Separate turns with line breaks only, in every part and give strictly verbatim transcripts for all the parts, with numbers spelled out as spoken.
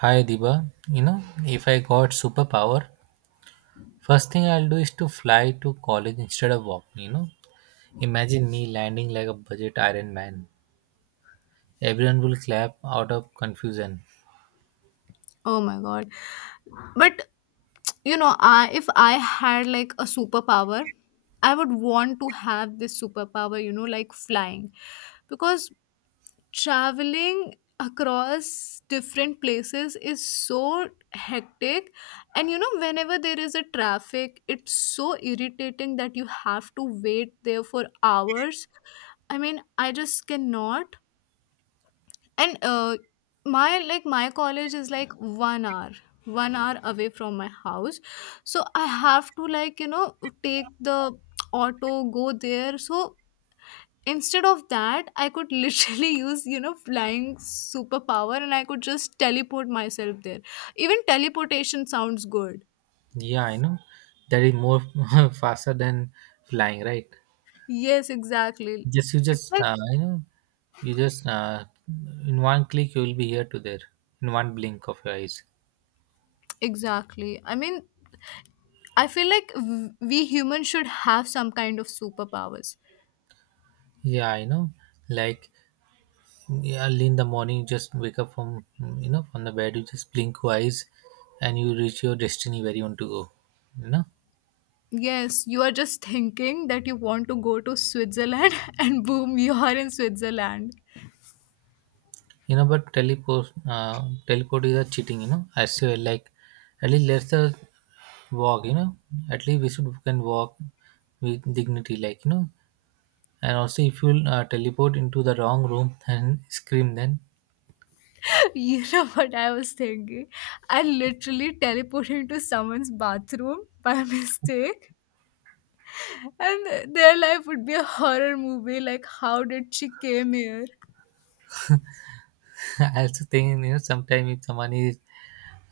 Hi Diba, you know, if I got superpower, first thing I'll do is to fly to college instead of walking, you know. Imagine me landing like a budget Iron Man. Everyone will clap out of confusion.
Oh my god. But you know, I if I had like a superpower, I would want to have this superpower, you know, like flying. Because traveling across different places is so hectic, and you know whenever there is a traffic it's so irritating that you have to wait there for hours. I mean I just cannot. And uh, my like my college is like one hour, one hour away from my house, so I have to, like, you know, take the auto, go there. So instead of that, I could literally use, you know, flying superpower, and I could just teleport myself there. Even teleportation sounds good.
Yeah, I know. That is more faster than flying, right?
Yes, exactly,
Just you just uh, you know, you just uh, In one click you will be here to there in one blink of your eyes.
exactly. I mean, I feel like w- we humans should have some kind of superpowers.
Yeah, I know. Like, yeah, early in the morning, you just wake up from you know from the bed. You just blink your eyes, and you reach your destiny where you want to go. You know,
Yes, you are just thinking that you want to go to Switzerland and boom, you are in Switzerland.
you know. But teleport, uh, teleport is a cheating. You know, I say like at least let's uh, walk. You know, at least we should can walk with dignity. Like, you know, and also if you uh, teleport into the wrong room and scream, then
You know what I was thinking? I literally teleported into someone's bathroom by mistake, and their life would be a horror movie, like how did she came here?
I also think, you know, sometimes if someone is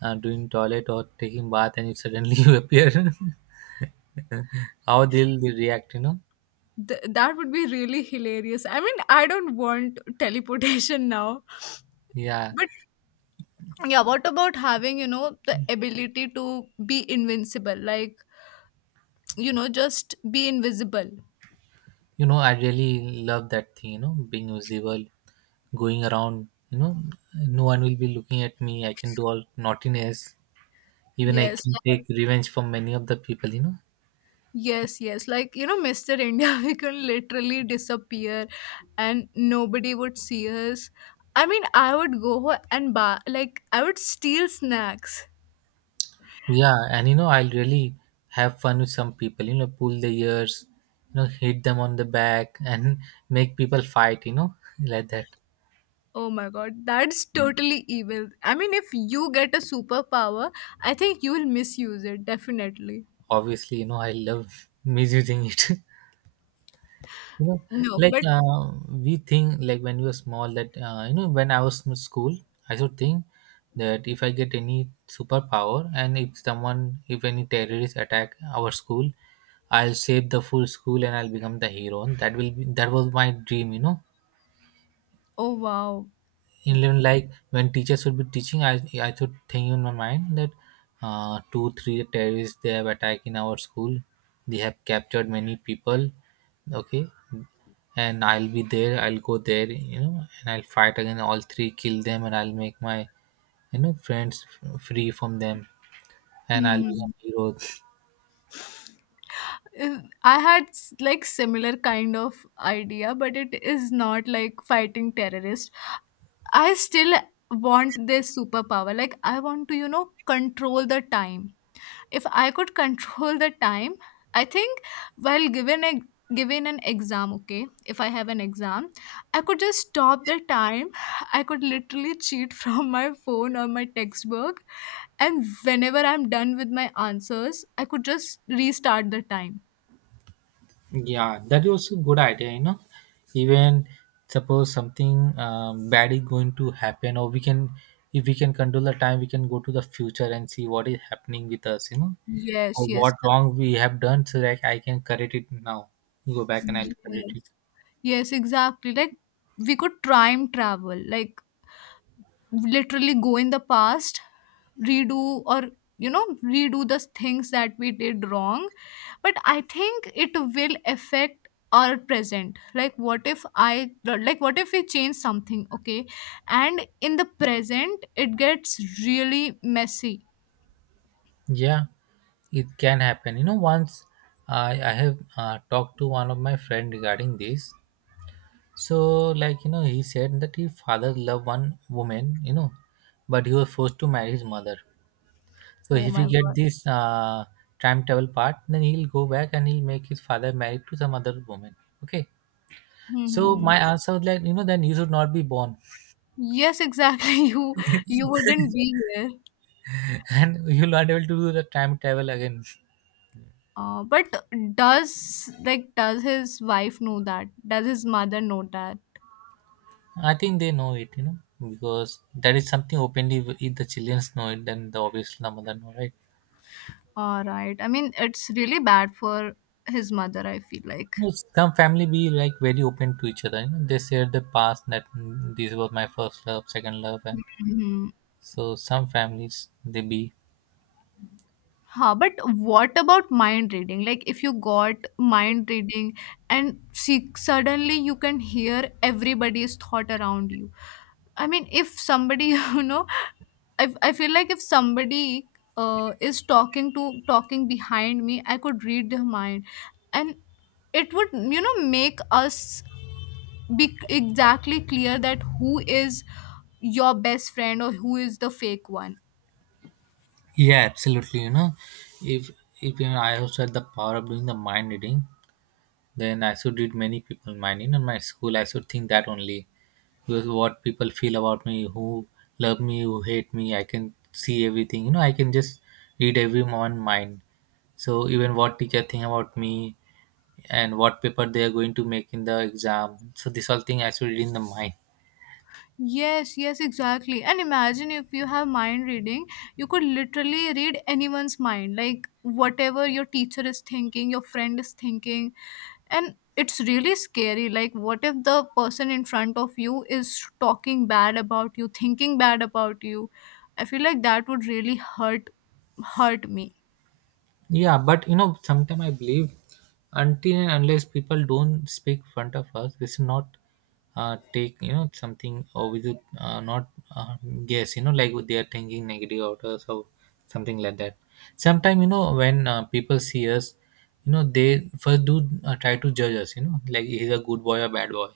uh, doing toilet or taking bath and you suddenly you appear, how they'll they react? You know,
Th- that would be really hilarious. I mean, I don't want teleportation now,
yeah.
but yeah, what about having, you know, the ability to be invincible? Like, you know, just be invisible.
You know, I really love that thing. You know, being visible, going around. You know, no one will be looking at me. I can do all naughtiness. Even I
Yes,
can
like-
take revenge from many of the people. You know,
yes, yes. Like, you know, Mister India, we can literally disappear and nobody would see us. I mean, I would go and buy, like, I would steal snacks.
yeah, and you know, I'll really have fun with some people, you know, pull their ears, you know, hit them on the back and make people fight, you know, like that.
Oh my god, that's totally evil. I mean, if you get a superpower, I think you will misuse it, definitely.
Obviously, you know, I love misusing it. You know,
No,
like
but
uh, we think, like when we were small, that, uh, you know, when I was in school, I should think that if I get any superpower and if someone, if any terrorists attack our school, I'll save the full school and I'll become the hero. That will be, that was my dream, you know,
oh wow.
in even like when teachers would be teaching, i i should think in my mind that uh, two three terrorists they have attacked in our school, they have captured many people, okay, and I'll be there, I'll go there, you know, and I'll fight again all three, kill them, and I'll make my, you know, friends f- free from them, and I'll
Hmm.
become hero.
Uh, I had s- like similar kind of idea, but it is not like fighting terrorists. I still want this superpower. Like, I want to, you know, control the time. If I could control the time, I think while given a given an exam, okay, if I have an exam, I could just stop the time. I could literally cheat from my phone or my textbook, and whenever I'm done with my answers, I could just restart the time.
Yeah, that was a good idea, you know. Even suppose something um, bad is going to happen, or we can, if we can control the time, we can go to the future and see what is happening with us, you know,
Yes,
or
yes,
what wrong we have done, so that I can correct it now. Go back and I'll correct
yes,
it.
yes, exactly. Like we could time travel. Like literally go in the past, redo, or you know, redo the things that we did wrong. But I think it will affect our present. Like what if I like what if we change something, okay, and in the present it gets really messy.
Yeah, it can happen. You know, once I I have uh, talked to one of my friend regarding this. So, like, you know, he said that his father loved one woman, you know, but he was forced to marry his mother. So
Oh
if
my
he get
god.
this uh, time travel part, then he'll go back and he'll make his father married to some other woman. Okay.
Hmm,
So
hmm, hmm.
my answer was like, you know, then you should not be born,
Yes, exactly. You you wouldn't be here.
and you'll not able to do the time travel again.
uh, but does, like, does his wife know that, does his mother know that?
I think they know it, you know, because that is something openly. If the children know it, then the obviously the mother know, right?
Alright. I mean, it's really bad for his mother, I feel like.
No, some family be like very open to each other. You know? They share the past that mm, this was my first love, second love, and
Mhm.
so some families they be
Huh, but what about mind reading? Like, if you got mind reading and see, suddenly you can hear everybody's thought around you. I mean, if somebody, you know, I, I feel like if somebody uh, is talking to talking behind me, I could read their mind, and it would, you know, make us be exactly clear that who is your best friend or who is the fake one.
yeah, absolutely. You know, if if you know, I also had the power of doing the mind reading, then I should read many people mind. You know, in my school, I should think that only because what people feel about me, who love me, who hate me, I can see everything. You know, I can just read everyone mind. So even what teacher think about me and what paper they are going to make in the exam. So this all thing I should read in the mind.
Yes, yes, exactly. And imagine if you have mind reading, you could literally read anyone's mind, like whatever your teacher is thinking, your friend is thinking. And it's really scary, like what if the person in front of you is talking bad about you, thinking bad about you? I feel like that would really hurt hurt me.
Yeah, but you know, sometimes I believe until and unless people don't speak front of us, we should not uh, take, you know, something or we should uh, not uh, guess. You know, like what they are thinking negative about us or something like that. Sometimes, you know, when uh, people see us, you know they first do uh, try to judge us. You know, like he's a good boy or bad boy.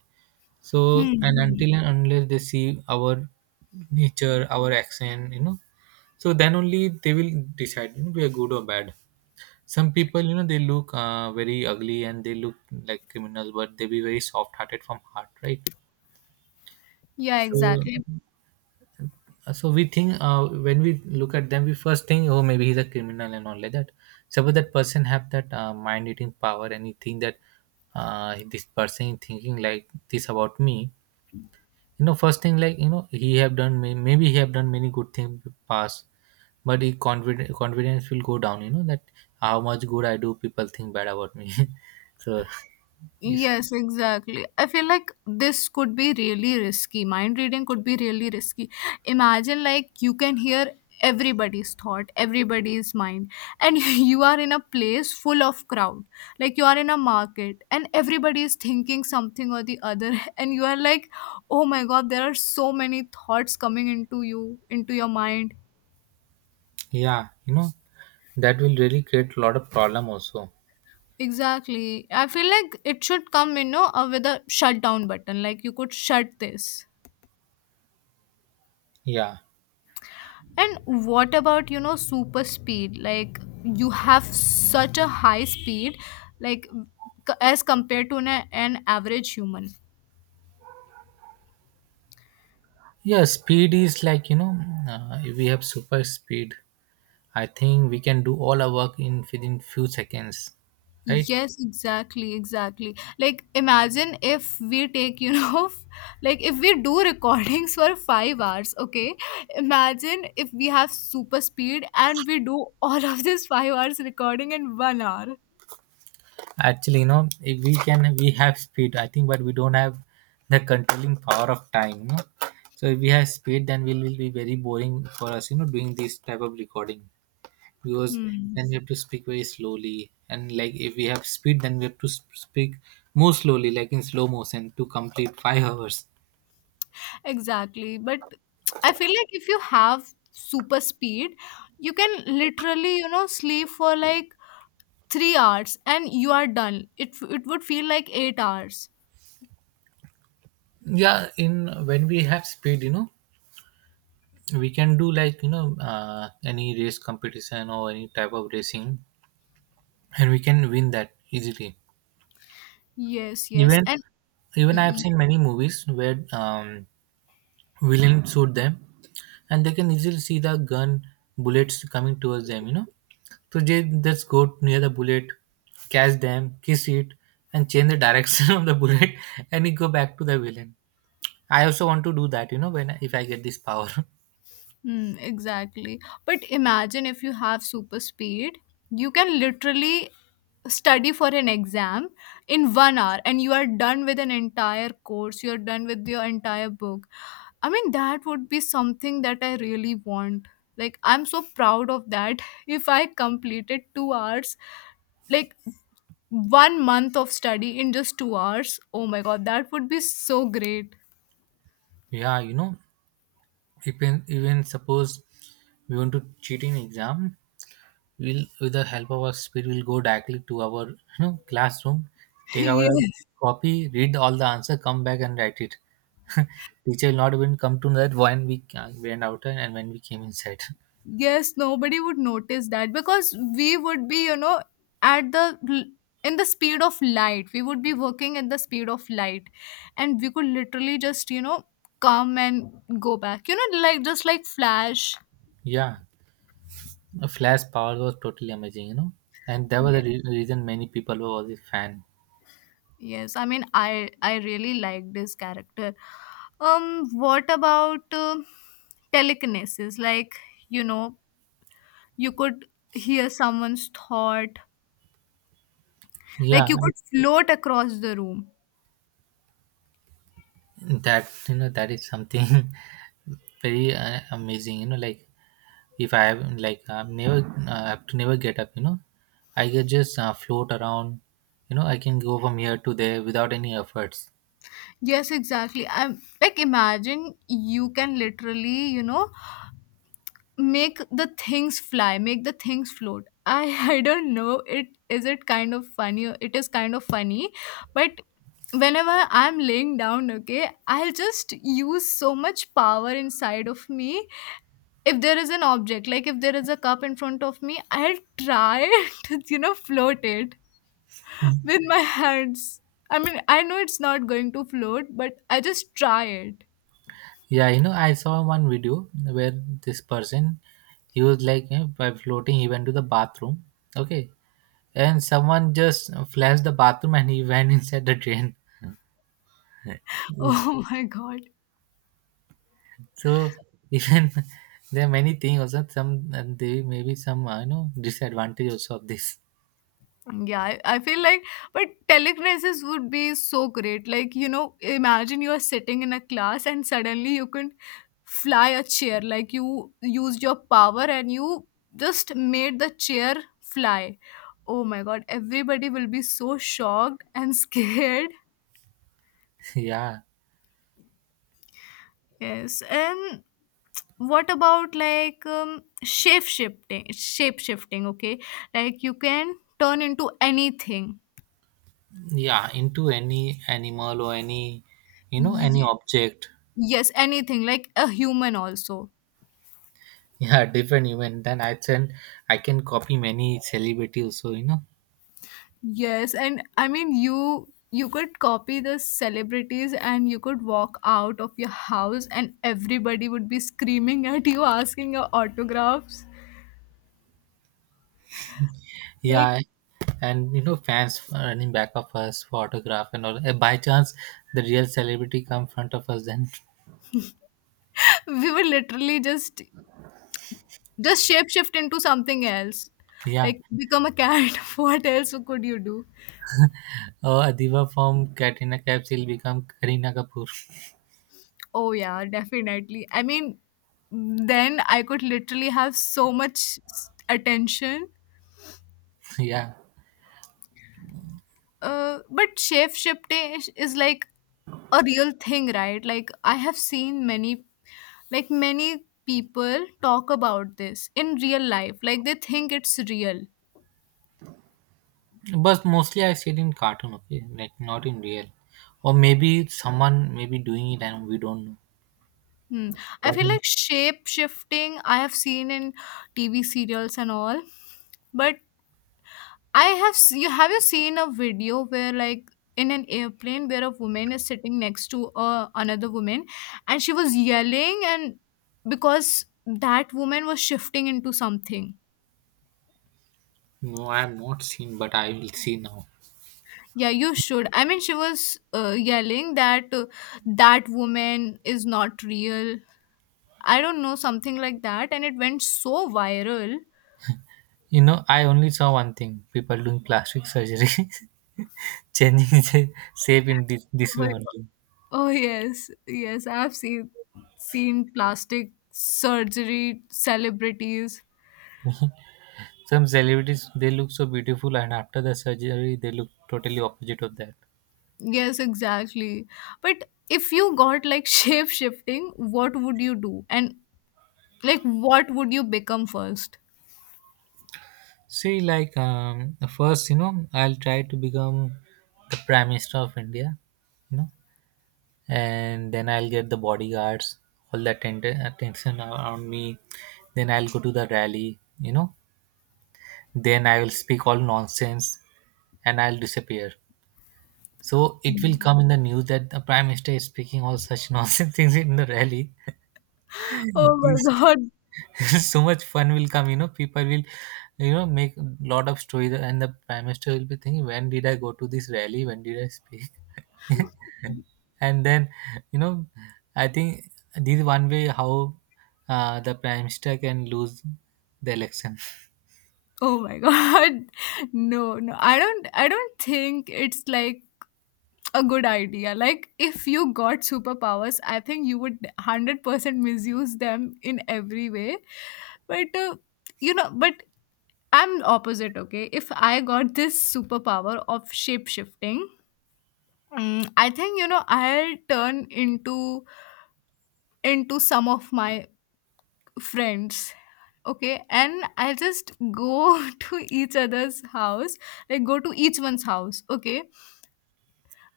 So and
Hmm.
until and unless they see our nature, our accent, you know, so then only they will decide, you know, we are good or bad. Some people, you know, they look uh, very ugly and they look like criminals, but they be very soft-hearted from heart, right?
Yeah,
So,
exactly.
uh, so we think uh, when we look at them, we first think, oh, maybe he's a criminal and all like that. Suppose that person have that uh, mind-eating power and he think that uh, this person is thinking like this about me, you know, first thing, like, you know, he have done may- maybe he have done many good things past, but the confidence confidence will go down, you know, that how much good I do, people think bad about me. So if
Yes, exactly. I feel like this could be really risky. Mind reading could be really risky. Imagine, like, you can hear everybody's thought, everybody's mind, and you are in a place full of crowd. Like you are in a market and everybody is thinking something or the other, and you are like, "Oh my god, there are so many thoughts coming into you, into your mind."
yeah, you know, that will really create a lot of problem also.
Exactly. I feel like it should come, you know, uh, with a shutdown button. Like you could shut this.
Yeah,
And what about, you know, super speed? Like, you have such a high speed, like, c- as compared to an, an average human.
yeah, speed is like, you know, uh, if we have super speed, I think we can do all our work in within few seconds, right?
Yes, exactly, exactly. Like, imagine if we take, you know, like, if we do recordings for five hours, okay? Imagine if we have super speed and we do all of this five hours recording in one hour.
Actually, you know, if we can, we have speed, I think, but we don't have the controlling power of time, you know. So if we have speed, then we will be very boring for us, you know, doing this type of recording, because
Hmm.
then we have to speak very slowly. And like if we have speed, then we have to sp- speak more slowly, like in slow motion, to complete five hours.
Exactly. But I feel like if you have super speed, you can literally, you know, sleep for like three hours and you are done. It it would feel like eight hours.
Yeah, in when we have speed, you know, we can do like, you know, uh, any race competition or any type of racing, and we can win that easily.
Yes, yes.
Even
And
even I've seen many movies where um, villains shoot them, and they can easily see the gun bullets coming towards them. You know, so they just go near the bullet, catch them, kiss it, and change the direction of the bullet, and it go back to the villain. I also want to do that. You know, when if I get this power.
hmm, exactly. But imagine if you have super speed, you can literally study for an exam in one hour and you are done with an entire course, you're done with your entire book. I mean, that would be something that I really want. Like, I'm so proud of that. If I completed two hours, like one month of study in just two hours, oh my god, that would be so great.
Yeah, you know, even even suppose we want to cheat in exam, we'll with the help of our spirit we'll go directly to our, you know, classroom, take our
Yeah.
copy, read all the answer, come back and write it. Teacher will not even come to know that when we ca- went out and when we came inside.
Yes, nobody would notice that because we would be, you know, at the l- in the speed of light, we would be working at the speed of light, and we could literally just, you know, come and go back, you know, like just like flash.
Yeah, a flash power was totally amazing, you know, and that was
Yeah.
the re- reason many people were always fan.
Yes, I mean i i really like this character. Um, what about uh, telekinesis, like, you know, you could hear someone's thought, like
Yeah,
you could float across the room.
that, you know, that is something very uh, amazing, you know. Like, if I have, like, I'm never uh, have to never get up, you know, I can just uh, float around. You know, I can go from here to there without any efforts.
Yes, exactly. I'm like, imagine you can literally, you know, make the things fly, make the things float. I I don't know. It is, it kind of funny. It is kind of funny, but whenever I'm laying down, okay, I'll just use so much power inside of me. If there is an object, like if there is a cup in front of me, I'll try to, you know, float it
Mm.
with my hands. I mean, I know it's not going to float, but I just try it.
Yeah, you know, I saw one video where this person, he was like, you know, by floating. He went to the bathroom. Okay, and someone just flashed the bathroom and he went inside the drain.
Oh my God.
So even there are many things also. Some and they maybe some, uh, you know, disadvantage also of this.
Yeah, I, I feel like, but telekinesis would be so great. Like, you know, imagine you are sitting in a class and suddenly you can fly a chair. Like, you used your power and you just made the chair fly. Oh my God. Everybody will be so shocked and scared.
Yeah.
Yes. And what about, like, um, shape shifting? Shape shifting, okay? Like, you can turn into anything.
Yeah, into any animal or any, you know, any object.
Yes, anything, like a human also.
Yeah, different event. Then I can I can copy many celebrity also, you know.
Yes, and I mean, you you could copy the celebrities and you could walk out of your house and everybody would be screaming at you asking your autographs. Like,
Yeah, and you know, fans running back of us for autograph and all. Uh, by chance the real celebrity come front of us then
we would literally just just shape shift into something else.
yeah,
Like become a cat. What else could you do?
uh, adiva from katrina kaif will become karina kapoor.
Oh yeah, definitely. I mean, then I could literally have so much s- attention.
Yeah,
Uh, but shape shifting is like a real thing, right? Like I have seen many, like many people talk about this in real life. Like they think it's real.
but mostly I see it in cartoon, okay, like not in real, or maybe someone maybe doing it and we don't know.
Hmm. I
What?
feel like shape shifting I have seen in T V serials and all, but I have s- you have, you seen a video where, like, in an airplane where a woman is sitting next to uh, another woman, and she was yelling and because that woman was shifting into something.
No, I have not seen, but I will see now.
Yeah, you should. I mean, she was uh, yelling that uh, that woman is not real. I don't know, something like that, and it went so viral.
You know, I only saw one thing: people doing plastic surgery, changing the shape in this, this
Oh,
way only.
oh yes, yes, I have seen seen plastic surgery celebrities.
Some celebrities they look so beautiful, and after the surgery, they look totally opposite of that.
Yes, exactly. But if you got like shape shifting, what would you do? And like, what would you become first?
See, like um, first, you know, I'll try to become the prime minister of India, you know, and then I'll get the bodyguards, all the atten- attention around me. Then I'll go to the rally, you know, then I will speak all nonsense and I'll disappear. So it will
Mm.
come in the news that the prime minister is speaking all such nonsense things in the rally.
Oh my
It's-
god.
so much fun will come, you know. People will, you know, make lot of stories, and the prime minister will be thinking, when did I go to this rally? When did I speak? and then, you know, I think this is one way how uh, the prime minister can lose the election.
Oh my god. No, no. I don't, I don't think it's like a good idea. Like if you got superpowers, I think you would one hundred percent misuse them in every way. But uh, you know, but I'm opposite, okay? If I got this superpower of shape shifting, mm, I think, you know, I'll turn into into some of my friends. Okay, and I'll just go to each other's house, like go to each one's house. Okay,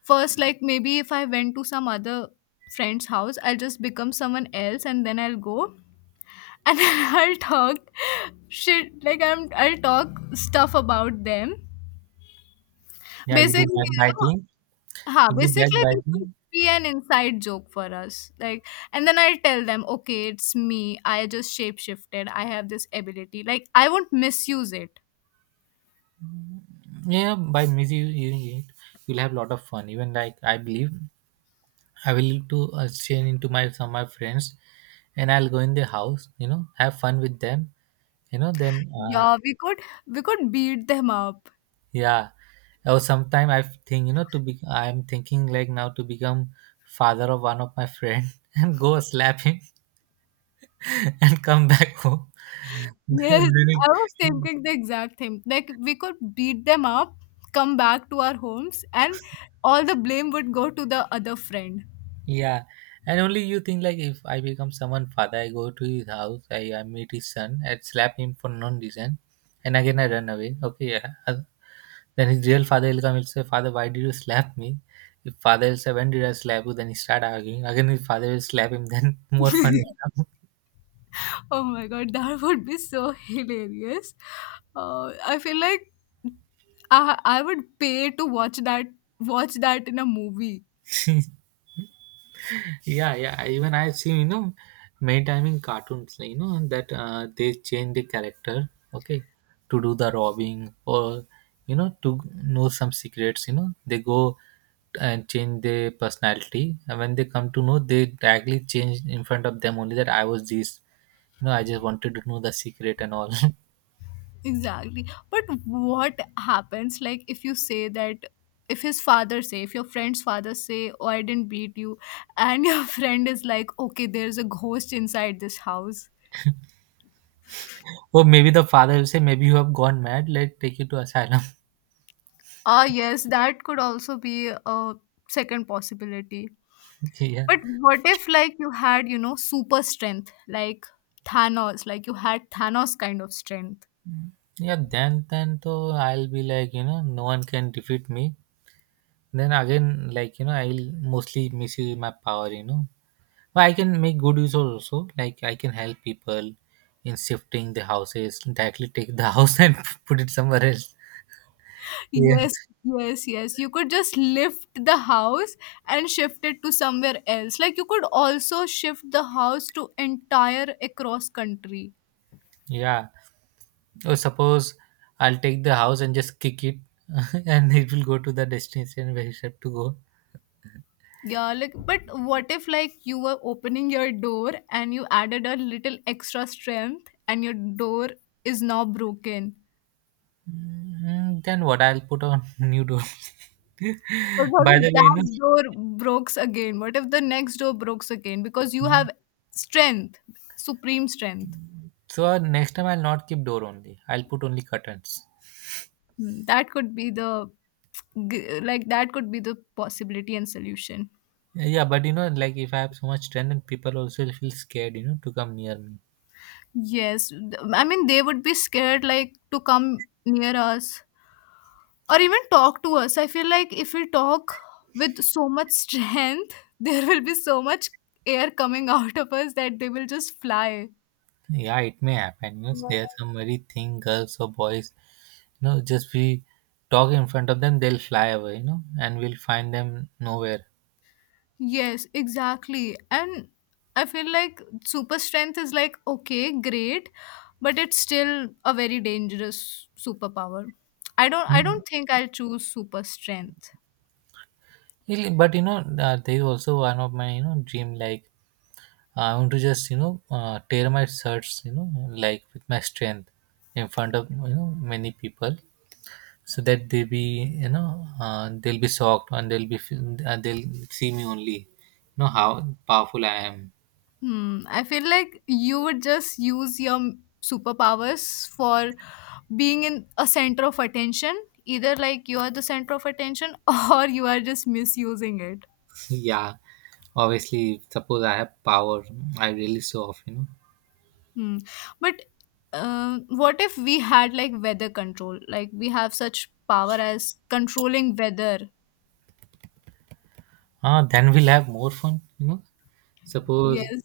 first, like maybe if I went to some other friend's house, I'll just become someone else, and then I'll go and then I'll talk shit. Like I'm, I'll talk stuff about them.
Yeah, you
Basically,
do
you know,
backbiting.
huh,
You'll be back
basically
by
this would
me.
be an inside joke for us. Like, and then I'll tell them, okay, it's me. I just shapeshifted. I have this ability. Like I won't misuse it.
Yeah by busy it. You'll have a lot of fun. Even like I believe I will to uh, change into my some of my friends, and I'll go in their house. You know, have fun with them. You know, then uh,
Yeah, we could we could beat them up.
yeah. Or sometime I think you know to be. I'm thinking like now to become father of one of my friend and go slap him and come back home.
Yes,
Then.
I was thinking the exact thing. Like we could beat them up, come back to our homes, and all the blame would go to the other friend.
Yeah, and only you think like if I become someone father, I go to his house, I, I meet his son, I slap him for no reason, and again I run away. Okay, yeah. Uh, Then his real father will come. He'll say, "Father, why did you slap me?" If father will say, "When did I slap you?" Then he start arguing. Again, his father will slap him. Then more fun will come.
Oh my god, that would be so hilarious. Uh, I feel like I I would pay to watch that watch that in a movie.
Yeah, yeah. I- Even I see, you know, many time in cartoons, like, you know, that uh, they change the character. Okay, to do the robbing or you know to know some secrets. You know, they go and change their personality, and when they come to know, they directly change in front of them only that I was this, you know, I just wanted to know the secret and all.
Exactly. But what happens like if you say that if his father say if your friend's father say, "Oh, I didn't beat you," and your friend is like, "Okay, there's a ghost inside this house."
Or maybe the father will say maybe you have gone mad, let's take you to asylum.
Ah yes, that could also be a second possibility.
Yeah,
But what if like you had, you know, super strength like Thanos, like you had Thanos kind of strength?
yeah, then then though I'll be like, you know, no one can defeat me. Then again, like, you know, I'll mostly misuse my power, you know, but I can make good use also, like I can help people in shifting the houses, directly take the house and put it somewhere else. Yeah,
Yes, yes, yes. You could just lift the house and shift it to somewhere else. Like you could also shift the house to entire across country.
yeah. Or suppose I'll take the house and just kick it, and it will go to the destination where it's have to go.
Yeah, like but what if like you were opening your door and you added a little extra strength and your door is now broken?
Mm, then what? I'll put on new door.
But what
By the
if
way, you
that door breaks again? What if the next door breaks again? Because you
know.
have strength, supreme strength.
So uh, next time I'll not keep door only. I'll put only curtains.
Hmm. That could be the G- like that could be the possibility and solution.
Yeah, but you know, like if I have so much strength, then people also feel scared, you know, to come near me.
Yes, th- I mean they would be scared like to come near us or even talk to us. I feel like if we talk with so much strength, there will be so much air coming out of us that they will just fly.
Yeah, it may happen. You know, there are some very thin girls or boys. You know, just we talk in front of them, they'll fly away. You know, and we'll find them nowhere.
Yes, exactly. And I feel like super strength is like, okay, great, but it's still a very dangerous superpower. I don't I
Mm.
don't think I'll choose super strength.
Really, but you know, uh, there is also one of my you know dream. Like I want to just you know uh, tear my shirts, you know, like with my strength in front of you know many people, so that they be you know uh, they'll be shocked, and they'll be feel- uh, they'll see me only, you know how powerful I am.
Hmm. I feel like you would just use your m- superpowers for being in a center of attention. Either like you are the center of attention or you are just misusing it.
Yeah, obviously, suppose I have power, I really show off, you know.
Hmm. But um, what if we had like weather control? Like we have such power as controlling weather.
Ah, then we'll have more fun, you know. Suppose
Yes.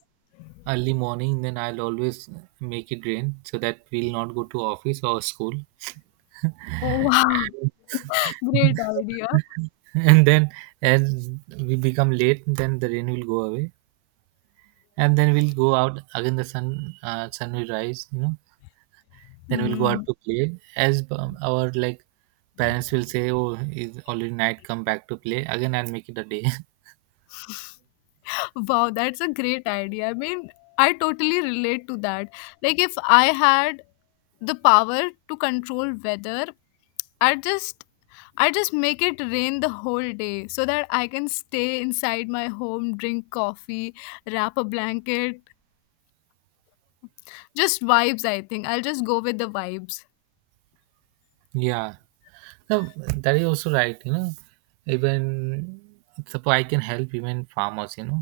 early morning then I'll always make it rain so that we'll not go to office or school.
Oh wow. Great idea.
And then as we become late, then the rain will go away, and then we'll go out again, the sun uh, sun will rise, you know. Then we'll go out
Hmm.
to play as um, our like parents will say oh it's already night, come back to play, again I'll make it a day.
Wow, that's a great idea. I mean, I totally relate to that. Like if I had the power to control weather, i just i just make it rain the whole day so that I can stay inside my home, drink coffee, wrap a blanket, just vibes. I think I'll just go with the vibes.
Yeah. No, that is also right. You know, even suppose I can help even farmers. You know,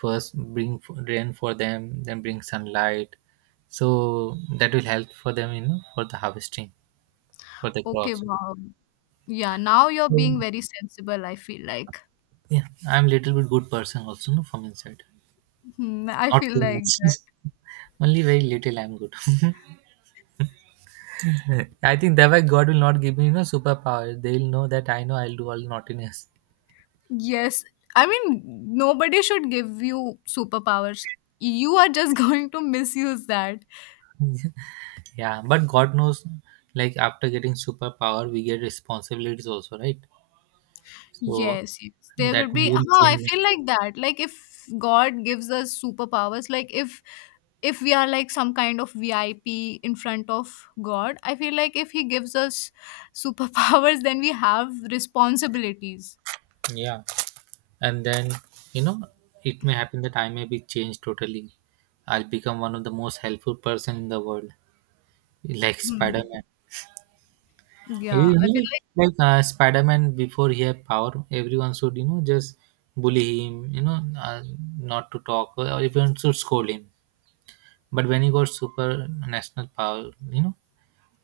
first bring f- rain for them, then bring sunlight. So that will help for them. You know, for the harvesting for the
Okay,
crops.
wow. Yeah, now you're being
Mm.
very sensible, I feel like.
Yeah, I'm little bit good person also. No, from inside,
Hmm, I
not
feel
too
like
much.
that.
Only very little I'm good. I think that why God will not give me you know superpower. They will know that I know I'll do all naughtiness.
Yes, I mean, nobody should give you superpowers. You are just going to misuse that.
Yeah, but God knows, like after getting superpower, we get responsibilities also, right? So
Yes, yes. There will
that
be
will not
huh, I
change me.
feel like that. Like if God gives us superpowers, like if if we are like some kind of V I P in front of God, I feel like if he gives us superpowers, then we have responsibilities.
Yeah, and then you know, it may happen that I may be changed totally. I'll become one of the most helpful person in the world, like Spider
Hmm.
Man.
Yeah,
You
I feel
know,
like
like uh, Spider Man, before he had power, everyone should you know just bully him, you know, uh, not to talk, or everyone should scold him. But when he got super national power, you know.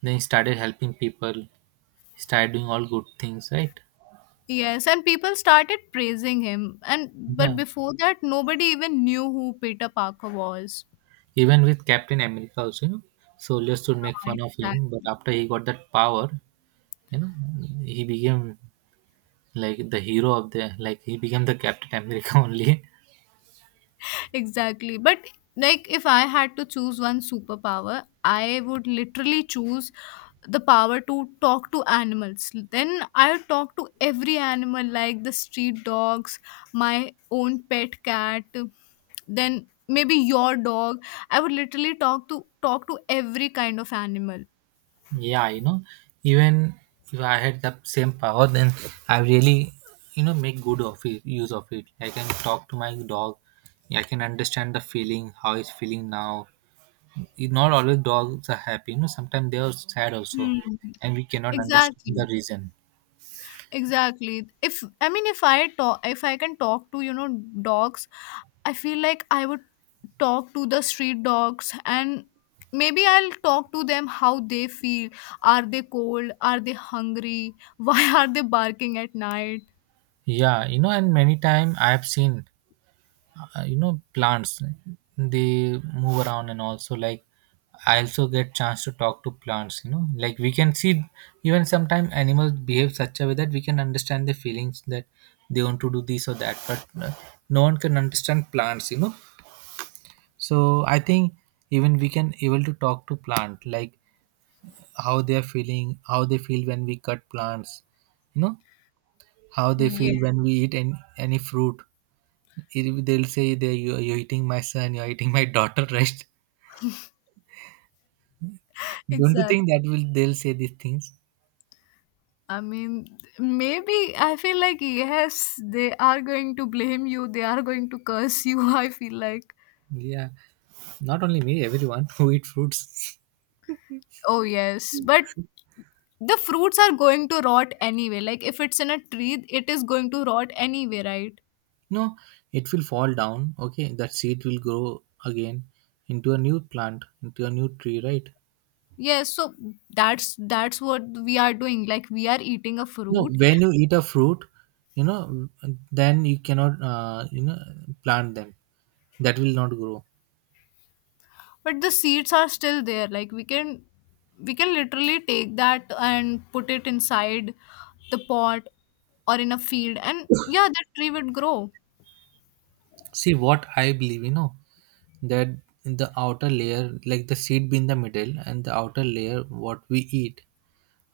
Then he started helping people. He started doing all good things, right?
yes, and people started praising him, and but
Yeah.
before that, nobody even knew who Peter Parker was.
Even with Captain America also, you know, soldiers would make fun of
Right.
him, but after he got that power, you know, he became like the hero of the like he became the Captain America only.
Exactly. But like if I had to choose one superpower, I would literally choose the power to talk to animals. Then I would talk to every animal like the street dogs, my own pet cat, then maybe your dog. I would literally talk to talk to every kind of animal.
Yeah, you know, even if I had the same power, then I really, you know, make good of it, use of it. I can talk to my dog. I can understand the feeling, how he's feeling now. It- not always dogs are happy, you know, sometimes they are sad also,
Hmm.
and we cannot understand the
Exactly.
reason.
Exactly. If I mean if I talk if I can talk to, you know, dogs, I feel like I would talk to the street dogs and maybe I'll talk to them how they feel. Are they cold? Are they hungry? Why are they barking at night?
Yeah, you know, and many time I have seen uh, you know plants, they move around, and also like I also get chance to talk to plants, you know, like we can see even sometimes animals behave such a way that we can understand the feelings that they want to do this or that, but uh, no one can understand plants, you know. So I think even we can able to talk to plant, like how they're feeling, how they feel when we cut plants, you know, how they
Yeah.
feel when we eat any, any fruit. If they'll say they you you're eating my son, you're eating my daughter, right? Don't you
Exactly.
think that will they'll say these things?
I mean, maybe I feel like yes, they are going to blame you. They are going to curse you. I feel like.
Yeah, not only me, everyone who eat fruits.
Oh yes, but the fruits are going to rot anyway. Like if it's in a tree, it is going to rot anyway, right?
No, it will fall down, okay, that seed will grow again into a new plant, into a new tree, right?
Yes, so that's that's what we are doing. Like we are eating a
No,
fruit,
when you eat a fruit, you know, then you cannot uh, you know plant them, that will not grow.
but the seeds are still there. Like we can we can literally take that and put it inside the pot or in a field and yeah, that tree would grow.
See what I believe, you know, that the outer layer, like the seed be in the middle, and the outer layer, what we eat,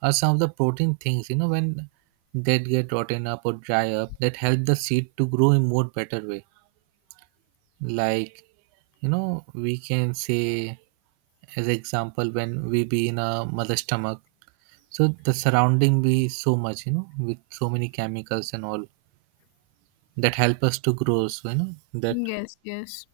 are some of the protein things, you know, when that get rotten up or dry up, that help the seed to grow in more better way. Like, you know, we can say, as example, when we be in a mother's stomach, so the surrounding be so much, you know, with so many chemicals and all that help us to grow. So you know that.
Yes, yes.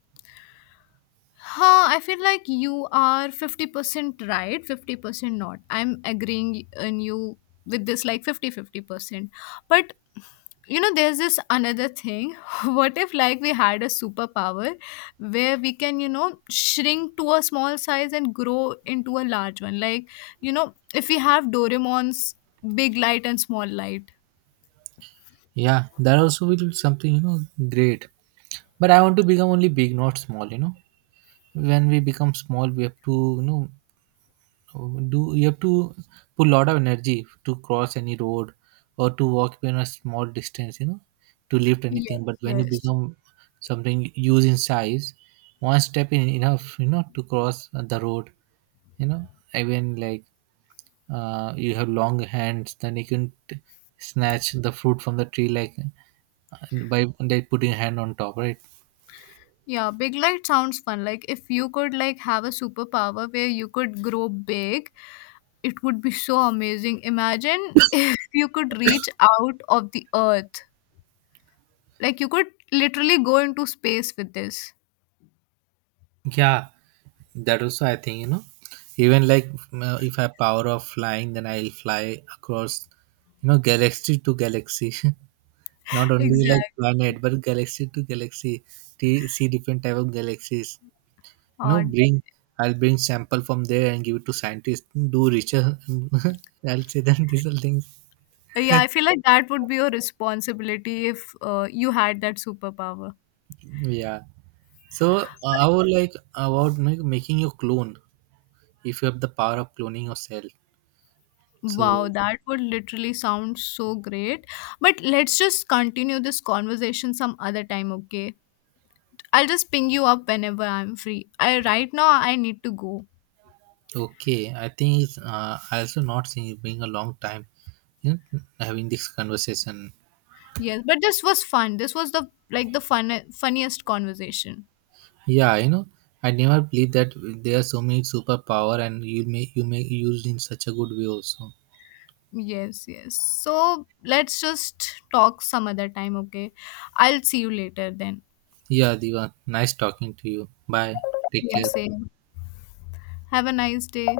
Huh, I feel like you are fifty percent right, fifty percent not. I'm agreeing on you with this like fifty-fifty percent. But you know, there's this another thing. What if like we had a superpower where we can, you know, shrink to a small size and grow into a large one? Like, you know, if we have Doraemon's big light and small light.
Yeah, that also will be something, you know, great. But I want to become only big, not small, you know. When we become small, we have to, you know, do you have to put a lot of energy to cross any road or to walk even a small distance, you know, to lift
Yes,
anything. But when you
yes.
become something huge in size, one step in enough, you know, to cross the road, you know, even like uh, you have long hands, then you can t- snatch the fruit from the tree like and by they putting hand on top, right?
Yeah, big light sounds fun. Like if you could like have a superpower where you could grow big, it would be so amazing. Imagine if you could reach out of the earth. Like you could literally go into space with this.
Yeah, that also I think you know, even like uh, if I have power of flying, then I'll fly across you know galaxy to galaxy, not only like
Exactly.
planet but galaxy to galaxy, t- see different type of galaxies, you know,
Uh,
bring I'll bring sample from there and give it to scientists, do research. I'll say that these are things.
yeah, I feel like that would be your responsibility if uh, you had that superpower.
Yeah, so uh, I would like about like making your clone, if you have the power of cloning yourself, so.
Wow, that would literally sound so great. But let's just continue this conversation some other time, okay? I'll just ping you up whenever I'm free. I right now I need to go.
Okay, I think it's, uh, I also not seen it being a long time, you know, having this conversation.
Yes, but this was fun. This was the like the fun funniest conversation.
Yeah, you know, I never believe that there are so many superpower and you may you may used in such a good way also.
Yes, yes. So let's just talk some other time, okay? I'll see you later then.
Yeah, Diva, nice talking to you. Bye. Take
Same,
care.
same. Have a nice day.